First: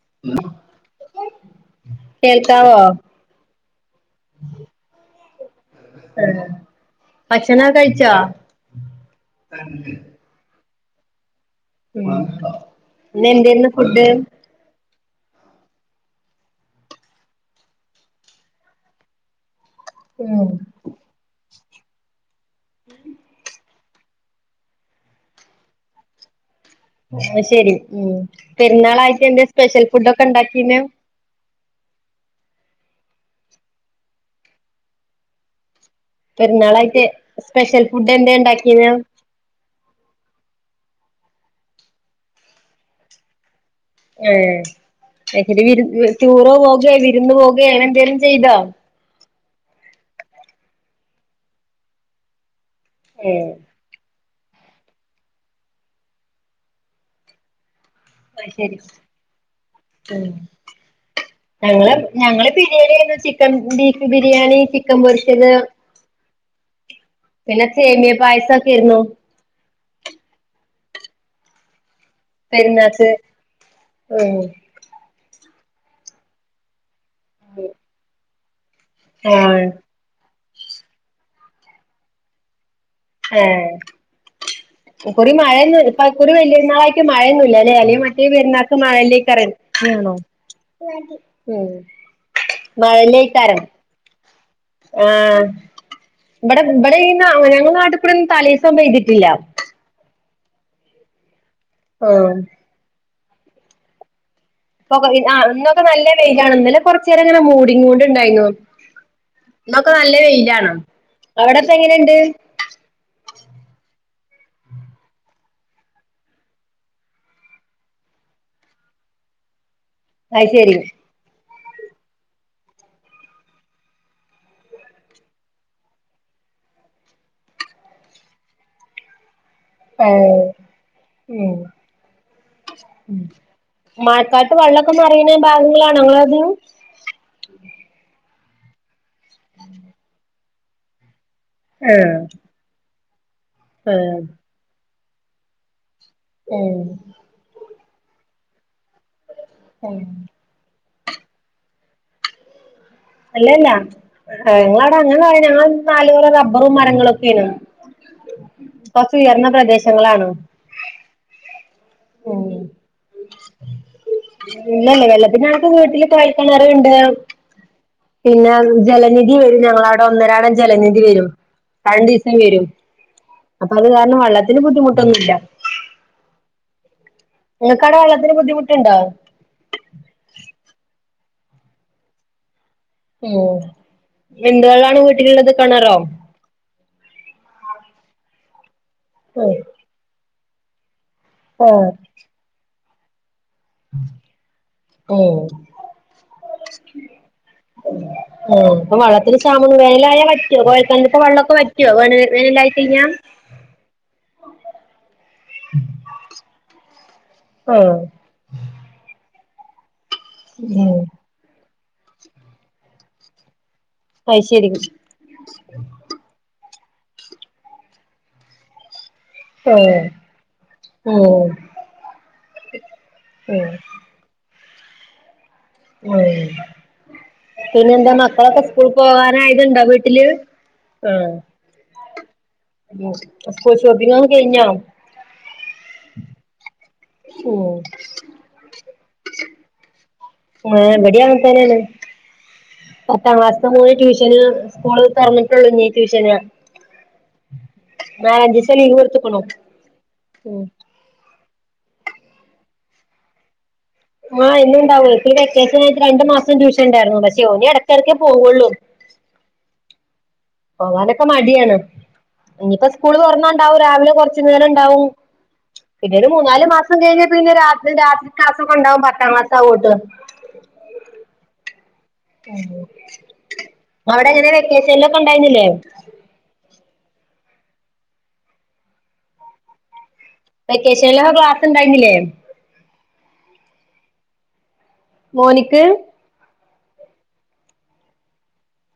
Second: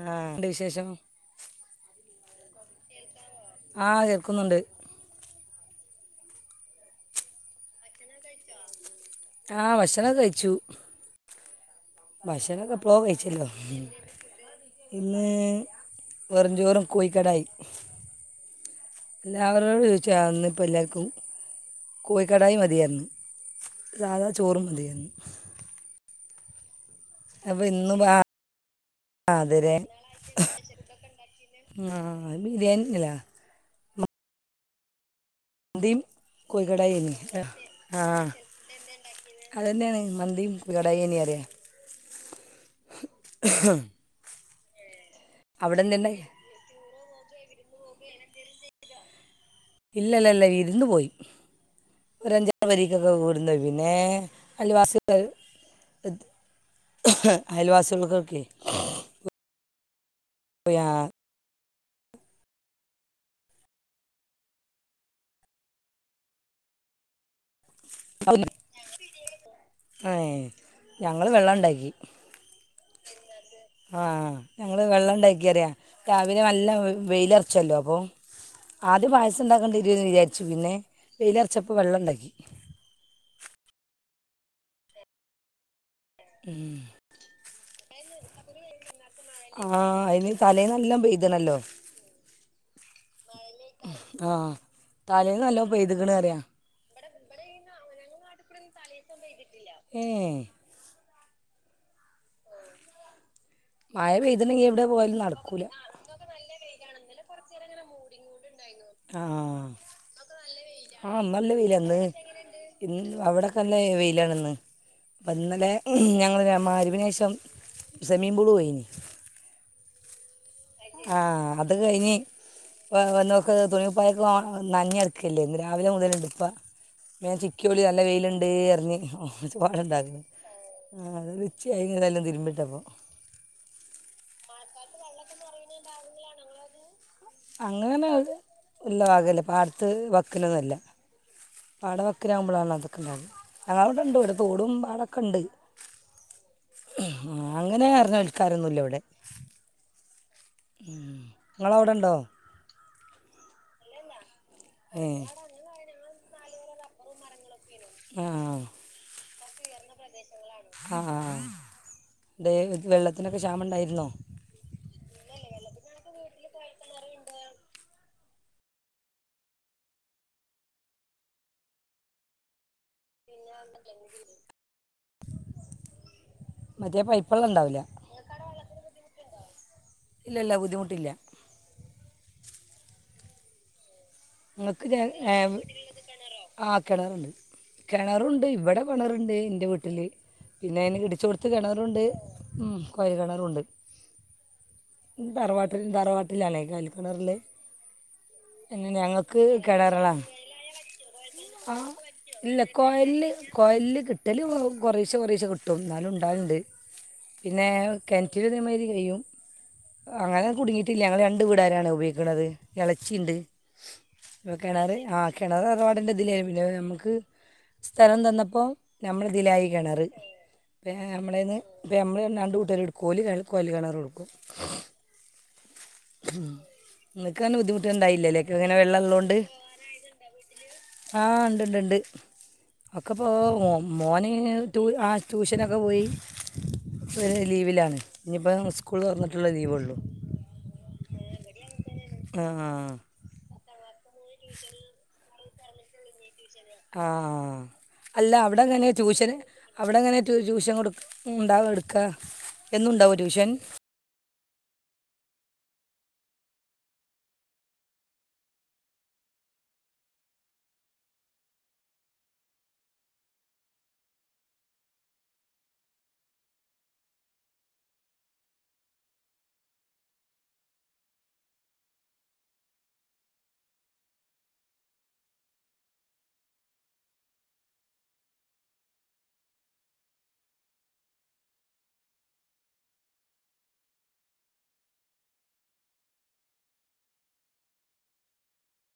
ആഹ എന്തുണ്ട് വിശേഷം? കേൾക്കാവോ ആഹ് കേക്കുന്നുണ്ട്. ഏഹ് ഭക്ഷണക്കെ കഴിച്ചാ? ആഹ് ഭക്ഷണക്കെ കഴിച്ചു. ഉം ഭക്ഷണോക്കെ എപ്ലോ ഇന്ന് കഴിച്ചല്ലോ. എന്തേര്ന്നു ഫുഡ് ഇന്ന് വെറുഞ്ചോറും കോഴിക്കടായി. എല്ലാവരോടും ചോയ്ച്ച ഉം ഇന്ന് ഇപ്പ എല്ലാവർക്കും. കോയിക്കടായി മതി യെന്നു സാധാ ചോറും മതിയെന്നു. അത് അപ്പോൾ ശെരി ഇന്ന് ആ ഉം. പെരുന്നാളായിട്ട് എന്ത‌ അതെ സ്പെഷ്യൽ ഫുഡ്‌ ഒക്കെ ഉണ്ടാക്കീന്നെ? ആഹ് ബിരിയാണിന്നെ മന്തിം. പെരുന്നാളായിട്ട് സ്പെഷ്യൽ ഫുഡ് എന്തേ ഉണ്ടാക്കിന? അത് തന്നെയാണ് മന്തിയും കോഴികടായി തന്നെ പറിയാ ആഹ് അത്ശരി എന്തുണ്ടായി ടുറോ പോകയോ വിരുന്ന് പോകയോ എന്തെങ്കലിലും ചെയ്തോ? ഇല്ലല്ലല്ല വിരുന്ന് പോയി ഒരഞ്ചറ് പരിക്ക്ഒക്കെ കൂടുന്ന ഏഹ് പോയി ഏഹ് അയൽവാസികൾ അയൽവാസികൾക്കൊക്കെയ്. ഉം ശരി. [unintelligible] ഞങ്ങള് ഞങ്ങള് ബിരിയാണിരുന്നു ചിക്കൻ ബീഫ് ബിരിയാണി ചിക്കൻ പൊരിച്ചത്. പിന്നെ സേമിയ പായസൊക്കെ ആയിരുന്നു. ആഹ് ഞങ്ങൾ വെള്ളം ഉണ്ടാക്കി. പെരുന്നാക്ക്. ആഹ് ഉം ഞങ്ങള് വെള്ളം ഉണ്ടാക്കി പറിയാം രാവിലെ നല്ല വെയിലറച്ചല്ലോ അപ്പൊ ആദ്യം പായസം ആഹ് ഉണ്ടാക്കണ്ടേന്ന് വിചാരിച്ചു പിന്നെ വെയിലറച്ചപ്പപ്പോ വെള്ളം ഉണ്ടാക്കി. ഏഹ് ഇകൊറി മഴന്നു ഇക്കുറി വലിയരുന്നാളായിട്ട് മഴയൊന്നുല്ലല്ലേ അല്ലെങ്കി മേറ്റേ പെരുന്നാൾക്ക് മഴന്നേക്കാരംന്ന്. നല്ലം പെയ്തണല്ലോ. മഴല്ലേക്കാരം ആഹ് ആഹ് ഇബടെ ഇബടെ ഈന്നാ അങ്ങനേന്നും നാട്ടിക്കൂടെ ഒന്നും തലേസം പെയ്തിട്ടില്ല ഏഹ് ആഹ് മഴ പെയ്ത് ണെങ്കി എവിടെ ഇപ്പൊക്കെ പോവലും ആഹ് നട്ക്കൂല ഇന്നൊക്കെ നല്ല വെയിലാണ് ഇന്നലെ കൊറച്ചേരങ്ങനെ മൂടീക്കൂണ്ട്ണ്ടായ്രുന്നു ആ ഇന്നൊക്കെ നല്ല വെയിലാണ് ആഹ് ഇന്ന് നല്ല അവിടെപ്പം വെയിലാ ഇന്ന് എങ്ങനെണ്ട് ഇന്ന് അവിടെക്കെ നല്ല വെയിലാണിന്ന് അപ്പം ഇന്നലെ ഞങ്ങള് മഹ്രിബിന് ശേഷം സെമീമ്പൂള് പോയിനി അയ്ശരി ആഹ് അത് കഴിഞ്ഞ് ഇപ്പ വ വന്നോക്ക് തുണിംകുപ്പായൊക്കെ ഓൺ നഞ്ഞി എട്ക്കല്ലേ ഇന്ന് രാവിലെ മുതല്ണ്ട് ഇപ്പ ഇപ്പ ഞാൻ ചിക്കി ഓള് നല്ല വെയ്ല്ണ്ട് അർഞ്ഞ് ഏഹ് [unintelligible] ഉം ഉച്ചയായി ഇങ്ങനെല്ലാം തിര്മ്പിട്ടപ്പോ മഴക്കാലത്ത് വെള്ളാെക്കെ നെറേയ്ണ് ഭാഗങ്ങളിലാണോ ഇങ്ങളത് അങ്ങനെഒന്നും ഇല്ല ഭാഗല്ല പാട്ത്ത് വക്കിലൊന്നുഅല്ല ഏഹ് പാടവക്ക്നാവുമ്പളാണ് ഇതൊക്കെ ഇണ്ടാവല് ഞങ്ങളവ്ടെ ഇണ്ടവ്ടെ തോട് ടും പാടക്കെ ഇണ്ട് ഏഹ് അങ്ങനെ ആയ്ര്ന്ന ആൾക്കാരൊന്നുല്ല ഇവടെ ഏഹ് ഇങ്ങളവ്ടെണ്ടോ അല്ലല്ല ഏ് ഇങ്ങവ്ടെ ഏ അങ്ങനെ പറയാ നാലുപുറം റബ്ബറും മരങ്ങളും ഒക്കെള്ളൂ ആഹ് കൊർച്ച് ഉയർന്ന പ്രദേശങ്ങളാണ് ആഹ്ആഹ് ഉം തേ വെള്ളത്തിനൊക്കെ ക്ഷാമം ഇണ്ടായിര്ന്നോ ഇല്ലല്ല വെള്ളത്തിനായിട്ട് വീട്ടില് കൊഴൽക്കെണറ്ണ്ട് പിന്നെ ജലനിധി വരും ഞങ്ങളവ്ടെ ഒന്നരാടം ജലനിധി വരും രണ്ടീസം വരും അപ്പ അത് കാരണം വള്ളത്തിന് ബുദ്ധിമുട്ടൊന്നുല്ല മറ്റേ പൈപ്പള്ളൺ ഇങ്ങക്കവ്ടെ വള്ളത്തിന് ബുദ്ധിമുട്ട്ണ്ടോ ഇല്ല ഇല്ല ബുദ്ധിമുട്ടില്ല ഉം എന്ത് വെള്ളാണ് വീട്ടില്ള്ളത് കെണറോ ആഹ് കെണറുണ്ട് കെണറുണ്ട് ഇവടെ കെണറ്ണ്ട് ആഹ് ഇന്റെ വീട്ട്ല് പിന്നെ ഇന്നെ കെട്ടിച്ചോട് ത്ത് ഉം കെണറുണ്ട് ഉം കൊയൽ കെണറൂണ്ട് [inaudible] ഉം തറവാട്ടില് തറവാട്ടിലാലേ കെയൽകെണറ്ള്ള് ഉം പിന്നെ അപ്പൊ വെള്ളത്തിന് ഞങ്ങക്ക് ക്ഷാമം വേനലായാ വറ്റോ കൊഴൽ കെണറ്ത്തെ വള്ളാെക്കെ വറ്റോ വനൽ വേനലായി കഴിഞ്ഞാ കൊയൽല്ല് കിട്ടല് കൊ കൊറേശ്ശ കൊറേശെ കിട്ടും ഇന്നാലും ഇണ്ടാവല്ണ്ട് പിന്നെ ആഹ് കെൺ റ്റ് ഇതേമായ്രി കയ്യും അങ്ങനെ ഉം ഞങ്ങള് രണ്ട് വീടാരാണ് ഉപയോഗിക്ക് ക്ക്ണത് എളച്ചി ഇണ്ട് അത് ശരി കെണറ് ആര് കെണറ് ഇറപാടിൻ്റെ ഇതിലേയി പിന്നെ നമ്മക്ക് സ്ഥലം തന്നപ്പോ നമ്മള ഇ തീലായി ആഹ് കെണറ് പിന്നെ ഉം നമ്മളേന്ന് ഇപ്പ നമ്മള് രണ്ട് കൂട്ടര് ഇട്ക്കും ഓല് രൾ ഉം കൊഴല് കെണറൂം ഇട്ക്കും ഉം ന്ന്ക്കാന് ബുദ്ധിമുട്ട് ഇണ്ടായില്ലല്ലേ ക്ക്ങ്ങനെ വെ പോവാനായത്ണ്ടോ വീട്ട്ല് ആഹ് ഇണ്ട്ണ്ട് ണ്ട് ണ്ട് ഉം ഒക്കെ പോ സ്കൂൾ വ് ഷോപ്പിങ്ങൊക്കെ മോന് കഴിഞ്ഞോ റ്റു ആഹ് ട്യൂഷനൊക്ക പോയി പ്പെ ഉം ലീവിലാണ് ഇഞ്പ്പം ഉസ്കൂള് തൊർന്ന്ട്ട്ള്ള ലീവൊള്ളു ആഹ് ഇവിടേം ഏഹ് ഇബടിം അങ്ങൻതെന്നേണ് ആഹ് ആഹ് ട്ടാ ഹസ്‌ബന്റിന് ട്യൂഷന് സ്കൂള് തൊറന്ന്ട്ടെള്ളു ഇഞ് ട്യൂഷന് ആഹ് അല്ല അവിടെ നാലഞ്ചീസം എങ്ങനെ ലീവ് ട്യൂഷന് കൊടുത്തുക്കുണു അവിടെങ്ങനെ റ്റു ട്യൂഷൻ ഉം കൊടുക്ക ക്കുണ്ടാവാ എട്ക്കാ എന്നുണ്ടാവോ ട്യൂഷൻ ആഹ് എന്നുണ്ടാവൊയ് ഇപ്പ ഈ വെക്കേഷൻ ആയിട്ട് രണ്ട് മാസം ട്യഷൻ ഇണ്ടാര്ന്നു പക്ഷേ ഓന് എടക്കെടക്കേ പോവൊള്ളൂ പോകാനൊക്കെ മടിയാണ് ഇനിയിപ്പോ സ്കൂള് തൊറന്ന ഇണ്ടാവും രാവിലെ കൊറച്ചു നേരം ഇണ്ടാവും പിന്നെ ഒരു മൂന്നാല് മാസം കഴിഞ്ഞ പിന്നെ രാത്രിം രാത്രി ക്ലാസൊക്കെ ഇണ്ടാവും പത്താം ക്ലാസ്സ് ആവോണ്ട് ആണോ അവടെ എങ്ങനെ വെക്കേഷൻല്ലൊക്കെ ഇണ്ടായ്ന്നില്ലെ വെക്കേഷൻലൊക്കെ ക്ലാസ് ഇണ്ടായ്ന്നില്ലേ മോനിക്ക്